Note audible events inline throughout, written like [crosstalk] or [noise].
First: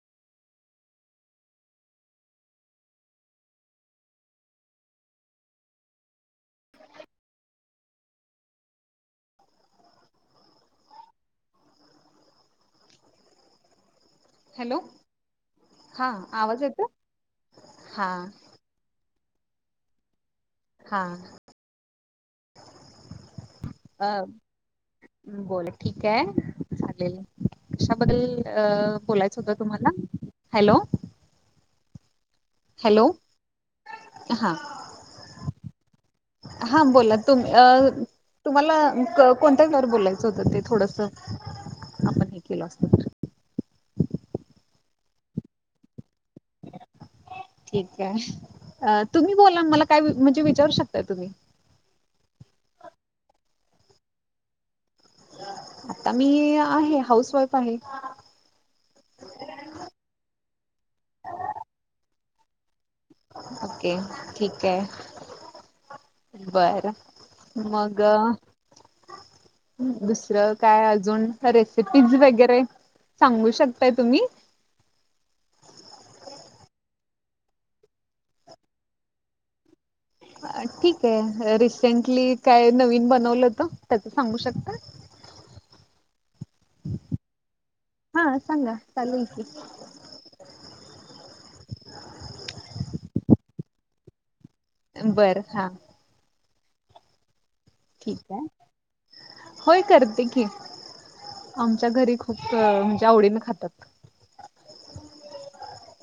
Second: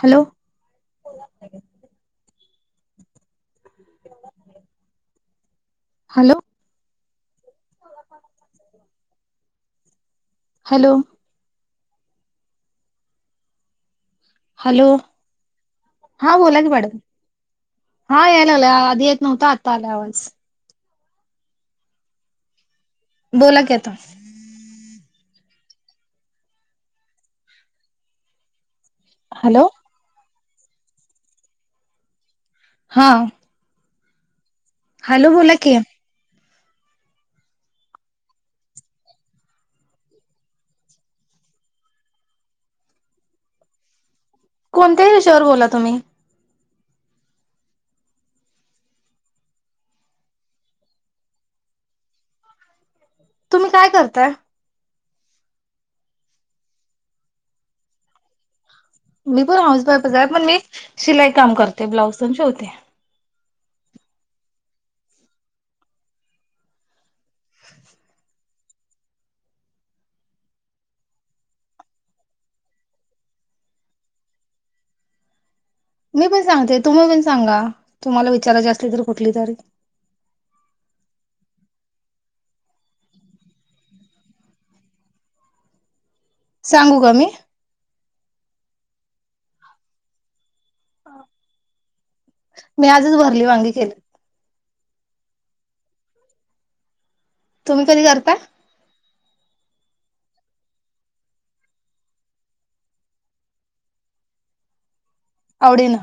Hello hello [inaudible] hello hello हा बोला आवाज की येतो मॅडम हा यायलागला नव्हतं आता आला आवाज हा बोला की आता अ् बोल ठीक आहे चालेल कशाबद्दल अ बोलायचं होतं हॅलो तुम्हाला हॅलो हॅलो हा हा हॅलो बोला कि हा बोला तुम्ही अ तुम्हाला कोणत्यावर बोलायचं होतं ते थोडस आपण हे केल असत तर कोणत्याही वीषयावर बोला तुम्ही ठीक आहे अ तुम्ही बोला मला काय म्हणजे विचारू शकताय तुम्ही तुम्ही काय करताय आता मी आहे हाऊस वाईफ आहे मी पण हाऊसवाईफच आहे पण मी शिलाई काम करते ब्लाऊज तेन शिवते ओके ठीक आहे बर मग दुसरं काय अजून रेसिपीज वगैरे सांगू शकताय तुम्ही [unintelligible] पण सांगते तुम्ही पण सांगा तुम्हाला विचाराची असली तर कुठली तरी ठीक आहे रिसेंटली काय नवीन बनवलंत त्याच सांगू शकता? सांगू का मी? हा सांगा चालेल की. मी आजच भरली वांगी केली. बर हा. तुम्ही कधी ठीक करताय? आहे. होय करते की. आमच्या घरी खूप म्हणजे आवडीने खातात. आवडीन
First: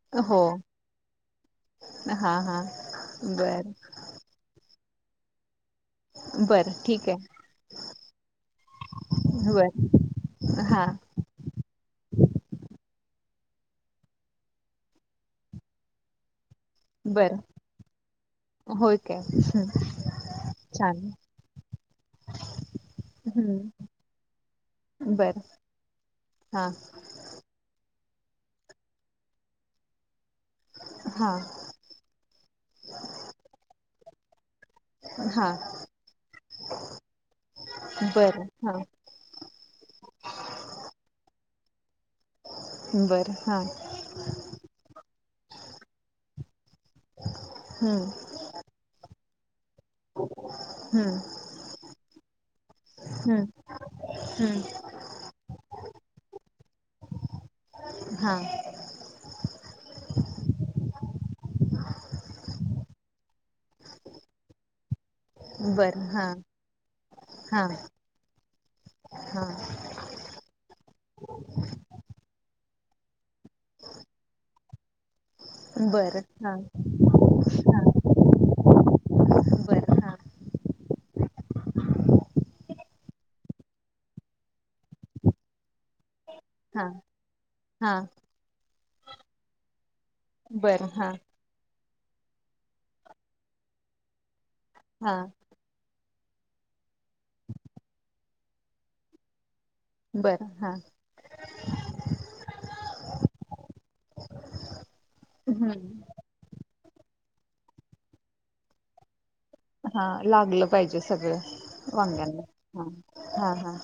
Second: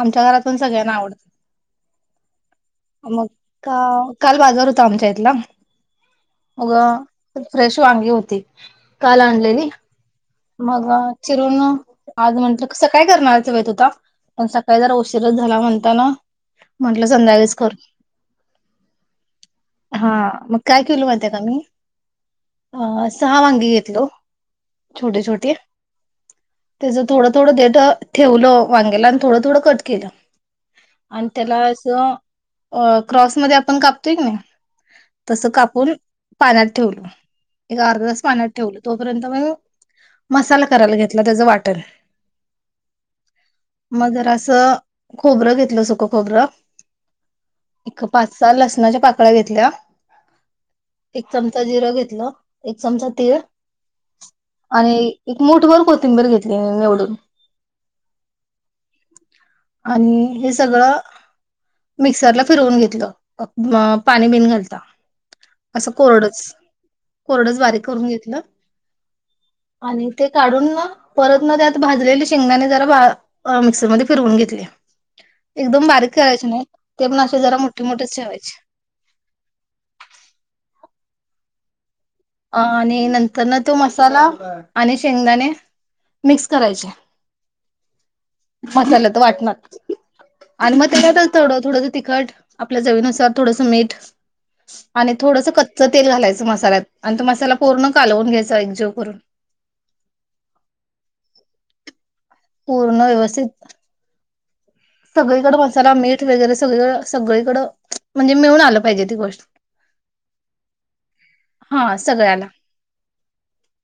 आमच्या हो. घरातून सगळ्यांना आवडत. हा हा मग बर काल बाजार होता आमच्या इथला. बर अगं ठीक आहे फ्रेश वांगी होती काल आणलेली बर हा मग चिरून आज म्हटलं सकाळी करणार होता पण सकाळी जर उशीरच झाला म्हणताना म्हंटलं बर संध्याकाळी करु. होय काय हा मग काय छान केलं माहिती आहे काय मी? अ सहा वांगी हम्म घेतलो छोटे बर छोटे हा त्याचं थोडं थोडं देट ठेवलो वांग्याला आणि थोडं थोडं कट केलं. आणि हा त्याला अस अ क्रॉस मध्ये आपण कापतोय की नाही? तस हा कापून पाण्यात ठेवले. एक अर्ध तास बर पाण्यात हा ठेवलं तोपर्यंत मसाला करायला घेतला त्याचं वाटण बर हा मग जरास खोबरं घेतलं सुक खोबरं. एक हम्म पाच सहा लसणाच्या पाकळ्या घेतल्या. हम्म एक चमचा जिरं घेतलं एक चमचा तीळ हम्म हम्म आणि एक मूठभर कोथिंबीर घेतली निवडून. हा आणि हे सगळं मिक्सरला फिरवून घेतलं पाणी बिन घालता. असं बर हा कोरडच कोरडच हा बारीक करून घेतलं. हा आणि ते काढून ना परत ना त्यात भाजलेले शेंगदाणे जरा मिक्सरमध्ये फिरवून घेतले. एकदम बारीक बर करायचे हा नाही ते पण असे जरा हा मोठे मोठेच ठेवायचे. बर हा [inaudible] आणि नंतर ना तो मसाला आणि शेंगदाणे मिक्स हा करायचे. हा मसाल्यात वाटणात आणि बर मग हा त्याच्यात थोड थोड तिखट आपल्या चवीनुसार थोडस मीठ हा आणि थोडस कच्च तेल घालायचं. मसाल्यात आणि तो मसाला पूर्ण कालवून घ्यायचा एकजीव करून. बरं हा. पूर्ण व्यवस्थित सगळीकडं मसाला हम्म मीठ वगैरे सगळीक सगळीकडं म्हणजे मिळून आलं पाहिजे ती गोष्ट. हा लागलं पाहिजे सगळं हा सगळ्याला वांग्यांना हा हा हा.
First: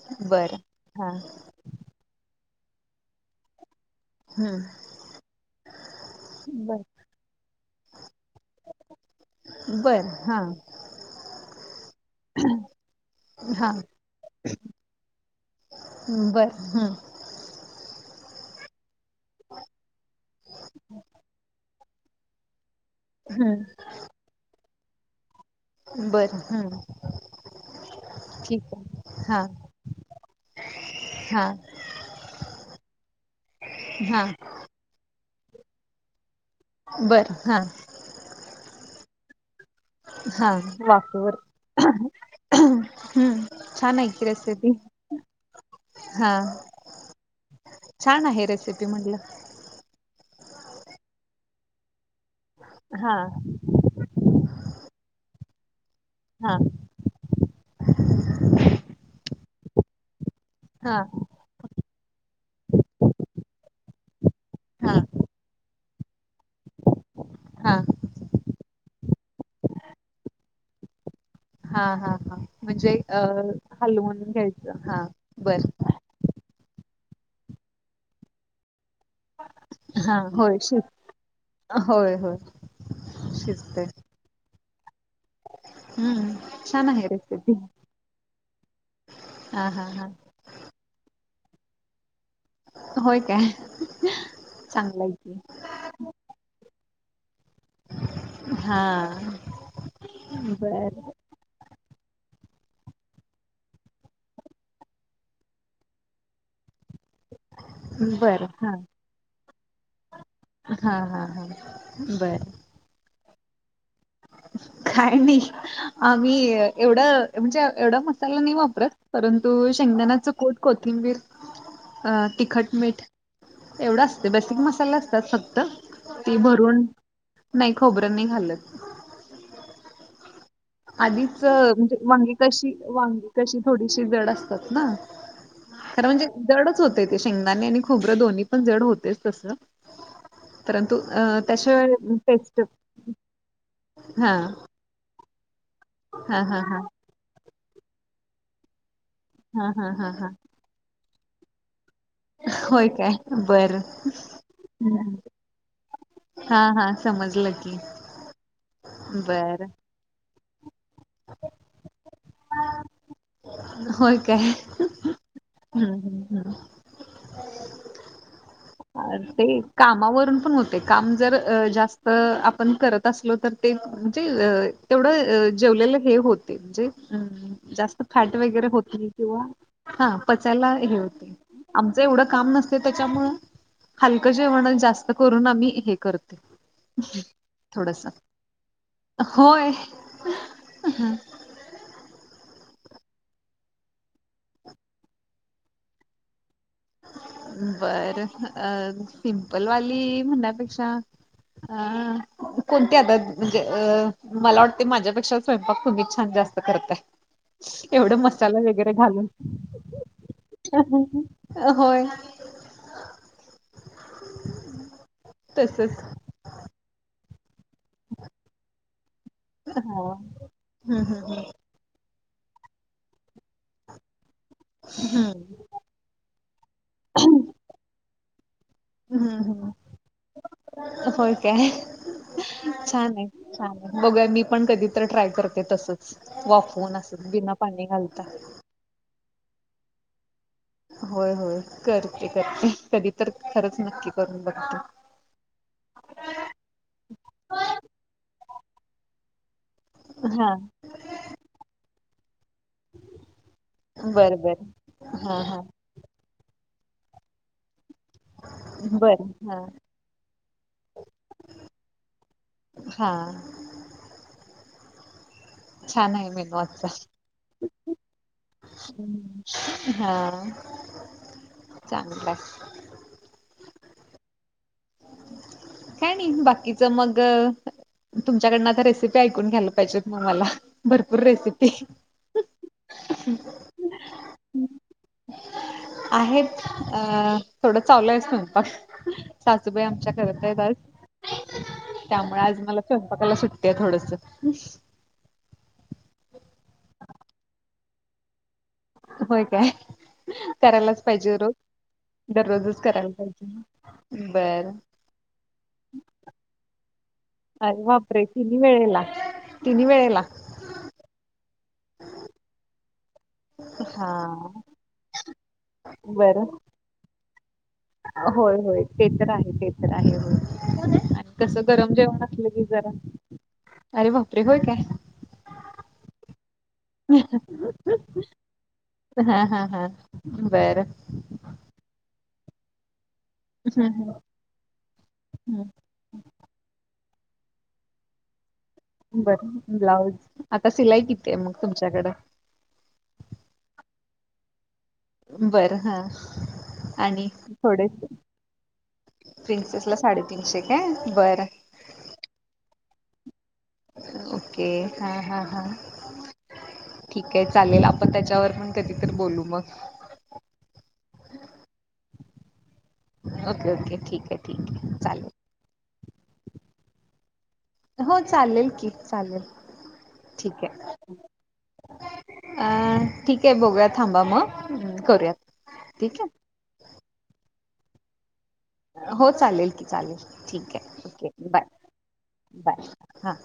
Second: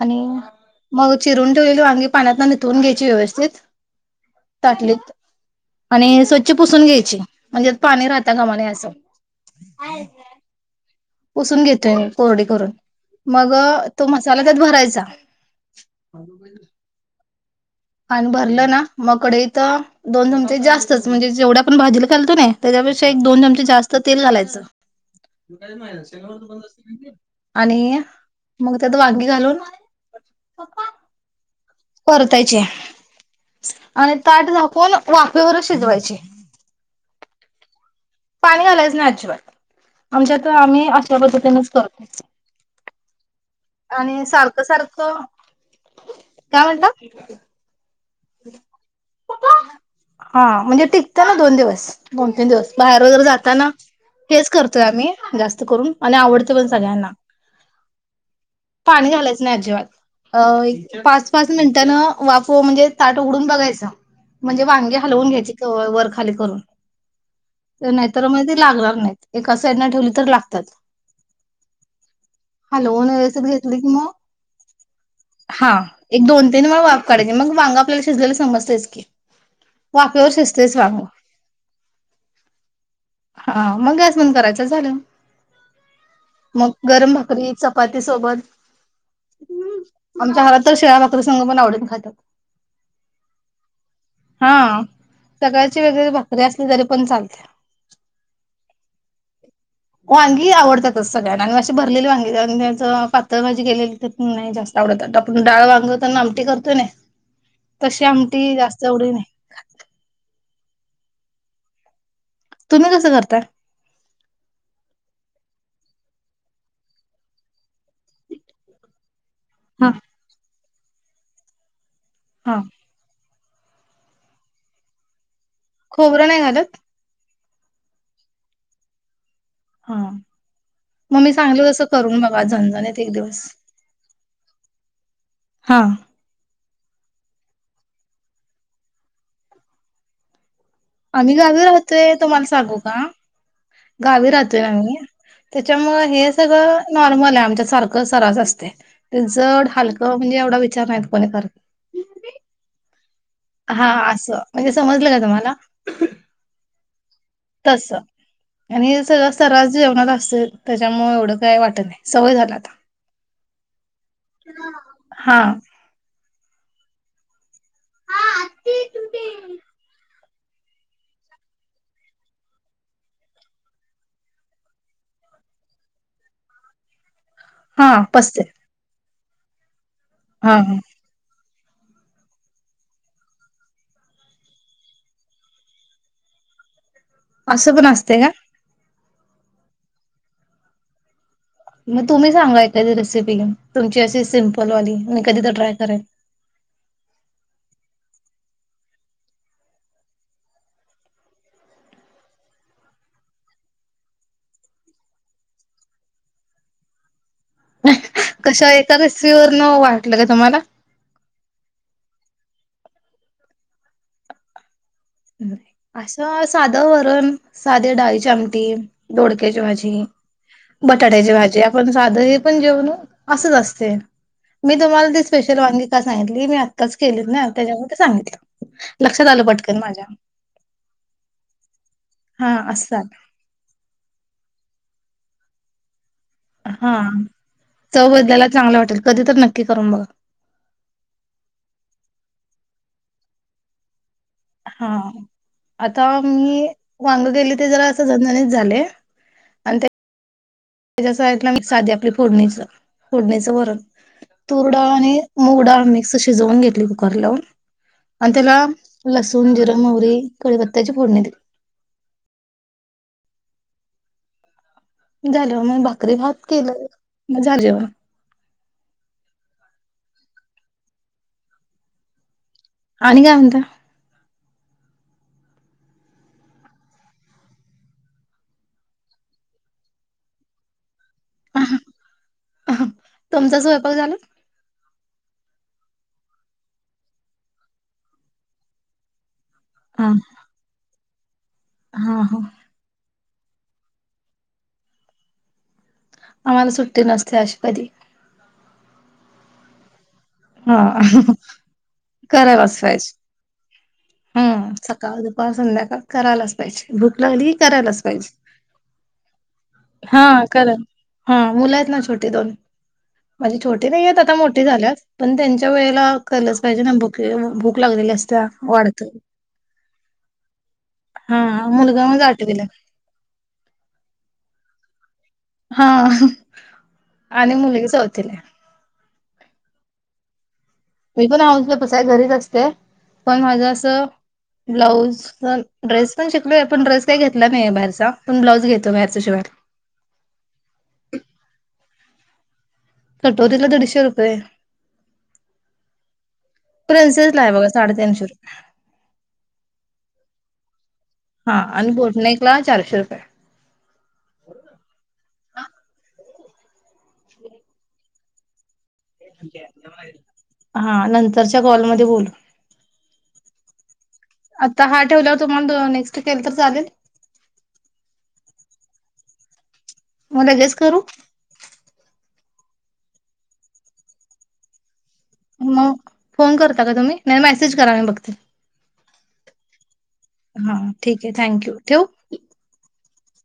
आणि बर हा मग चिरून ठेवलेली वांगी पाण्यात ना निथळून घ्यायची व्यवस्थित हम्म ताटलीत आणि स्वच्छ बर पुसून घ्यायची म्हणजे पाणी राहता कामा नये असं. बर हा. पुसून घेतोय कोरडी करून मग तो मसाला त्यात भरायचा. बरं [inaudible] आणि भरलं ना मग कढईत दोन चमचे जास्तच म्हणजे जेवढ्या आपण भाजीला खालतो ना? त्याच्यापेक्षा एक दोन चमचे हम्म जास्त तेल घालायचं. बर हम्म आणि ठीक मग त्यात आहे वांगी हा घालून हो पण हा परतायचे आणि हा ताट झाकून वाफेवर शिजवायचे बर हा पाणी घालायचं नाही अजिबात आमच्यात हा आम्ही अशा वाफेवर पद्धतीनच करत हम्म छान आहे आणि की सारखं रेसिपी सारखं हा काय म्हणता छान आहे रेसिपी म्हटलं हा म्हणजे टिकतं ना दोन दिवस तन दिवस बाहेर हा वगैरे जाताना हेच करतोय आम्ही जास्त करून आणि आवडते हा पण सगळ्यांना पाणी घालंयच नाही अजिबात अ हा एक पाच पाच मिनिटानं वापव म्हणजे ताट उघडून बघायचं म्हणजे हा वांगी हलवून घ्यायची वरखाली करून हा तर नाहीतर मण ते लागणार नाही एका साईडनं ठेवली तर लागतात हा हा हा म्हणजे हलवून अ व्यवस्थित घेतली की मग हलवून घ्यायचं हा बर हा एक दोन तीन वेळा वाफ काढयची मग वांग आपल्याला शिजलेला समजतेच की हा वाफेवर होय शिजतयचं शिज वांग होय होय हा शिजतय मग गॅस बंद करायचं झालं हम्म मग छान आहे गरम भाकरी रेसिपी चपाती सोबत हा हा हा आमच्या घरात तर शिळ्या भाकरी संगपण आवडीन खातात होय काय हा चांगलाय की सकाळची वेगळी भाकरी असली तरी चालतेय. हा वांगी बर आवडतातच सगळ्यांना न े भरलेली वांगी. त्यात पातळ भाजी केलेली ते जास्त आवडतात. आपण डाळ वांग त आमटी करत तो नाय. तशी बर आमटी हा जास्त ये वडी नाही. हा.. हा.. हा.. बर. तुम्ही कस करताय? काय नयी? आम्ही एवढ म्हणजे एवढा मसाला नाही वापरत. परंतु हा. शेंगदाण्याच कुट कोथिंबीर अ.. हा तिखट मीठ एवढं असतय बस.. अन मसाला असतात फ खोबरं ती नाही घालत भरून नाही खोबरं नाही घालत? हा.. मग मी आधीच सांगल तसं म्हणजे.. करून वांगी बघा कशी झणझणीत एक वांगी दिवस. कशी थोडीशी जड असतात ना? हा. खर म्हणजे जडच होत. शेंगदाणे आणि खोबरं दोन्ही पण जड होतयच त परंतु आम्ही त्या गावी शिवाय राहतोय तुम्हाला टेस्टच सांगू का हा.. त्याच्या मूळ हे हा हा हा सगळं नॉर्मलये. आमच्या सारखं सरास असतय. ते जड हा हा हा हलकं हा म्हणजे एवढा विचार नाही कोणी करत? होय.. काय? बरं हा असं म्हणजे समजलं का हा.. हा.. समजलं की तस.. आणि सगळं सरास बरं जेवणार असतय. त्याच्यामुळे एवढं काय वाट नाय. सवय झाल आता. होय.. काय? हा ह्म्म.. ह [unintelligible] ते कामावरून पण होते. काम जर जास्त आपण करत असलो तर ते म्हणजे अ.. तेवढ जेवलेल हे होते. म्हणजे ह्म्म.. हा जास्त फॅट पचतंय वैगेरे होती. किंवा.. हा पचायला हे होतय. आमच एवढ काम नसतय त्याच्यामुळ हलक जेवणच जास्त करून. आम्ही हे करते. अस.. पण थोडस असतय का? होय.. म तुम्ही सांगा एखादी रेसिपी. तुमची अशी सिम्पल वाली मी कधी तर ट्राय करेल? [inaudible] बर. अ.. सिम्पलवाली म्हणण्या पेक्षा अ.. कोणती आता? म्हणजे अ.. मला वाटतय माझ्यापेक्षा स्वयंपाक तुम्हीच छान जा करताय. [inaudible] तेवढं मसाला कशा वैगेरे एका घालून रेसिपी वरन वाटलं का तुम्हाला? अ.. होय. तसच असं साध वरन साधे डाळीची आमटी, दोडक्याची हा. भाजी, हम्म हम्म बटाट्याची हम्म. भाजी आपण साध हे पण जेवण.. असच असतय. मी तुम्हाला ती हम्म. स्पेशल वांगी का सांगितली? मी आत्ताच केलीत ना. त्याच्यामुळे ती सांगितल. लक्षात आल हम्म हम्म पटकन माझ्या. होय काय? हा छान असतात ये छान ये. बघुया मी पण ट्राय करते तस? हा चव घालता. बदलायला चांगल वाटेल. कधी त नक्की करून बघा. होय होय करते करते. कधी तर खरंच नक्की? करून बघते. हा आता मी वांग केली. ते जरा अस झणझणीत झालय. अन ते हा.. आपली फोडणीच फोडणीच वरण बर बर तुर डाळ आणि हा मुग हा डाळ मिक्स शिजवून घेत ली कुकर लावून आणि त्याला बर लसूण हा. जिर मोहरी. कढीपत्त्याची फोडणी हा झाल मग भाकरी छान आहे भात मेनू केलं आजचा. मग झाज जेवण. हा चांगलाय आणि काय म्हणत. [inaudible] काय नाही बाकीच मग तुमच्याकडनं आता रेसिपी ऐकून घ्यायला पाहिजेत ना मला भरपूर रेसिपी हा, तुमचा स्वयंपाक झाला आहेत अ थोडं चालू आहे स्वयंपाक सासूबाई हा आमच्या करत आहेत आज हा हा त्यामुळे आज मला स्वयंपाकायला सुट थोडस आम्हाला सुट्टी नसते अशी कधी होय काय हा करायलाच पाहिजे रोज दररोजच करायला पाहिजे. बर हम सकाळ दुपार संध्याकाळ करायलाच पाहिजे. भूक लागली की अरे करायलाच बापरे पाहिजे. तिन्ही वेळेला तिन्ही वेळेला हा खर हा मुला आहेत ना छोटी दोन. माझी छोटी नाहीय हा आता मोठी झाल्यात पण त्यांच्या वेळेला बरं केलच पाहिजे ना भुके भूक लागलेली असत होय होय वाढ ते तर आहे ते तर आहे हा कस गरम मुलगा जेवण माझा असलं आठवीला की जरा अरे बाप रे होय काय. हा आणि मुलगी चौथी ला आहे. हा हा हा बरं मी प आ तस आहे घरीच असते पण माझ अस हं ब्लाऊज हं ड्रेस पण शिकलोय पण ड्रेस तेे घेतलं नाही बाहेरच. पण ब्लाउज घेतल बर ब्लाऊज आता सिलाई किती आहे मग तुमच्याकडं कटोरीला दीडशे रुपये. बर हं आणि प्रिन्सेसला आहे बघा थोडेस साडेतीनशे रुपये. प्रिन्सेसला साडेतीनशे काय? हा बरं आणि बोटनाईकला चारशे रुपये. ओके हा हा हा ठीक आहे चालेल. आपण त्याच्यावर पण कधीतरी बोलू मग. हा नंतरच्या कॉलमध्ये बोलु. ओके, ओके ठीक आहे ठीक आता आहे हा चालेल ठेवल्यावर तुम्हाला नेक्स्ट केल तर चालेल? हो चालेल की, चालेल मग ठीक लगेच आहे. करू अं ठीक आहे बघुया थांबा मग करूयात मग ठीक आहे. फोन करता का तुम्ही? नाही मेसेज करा मी बघते. हो चालेल की. चालेल ठीक हा आहे. ठीक ओके बाय, थँक्यू ठेवू. बाय हां.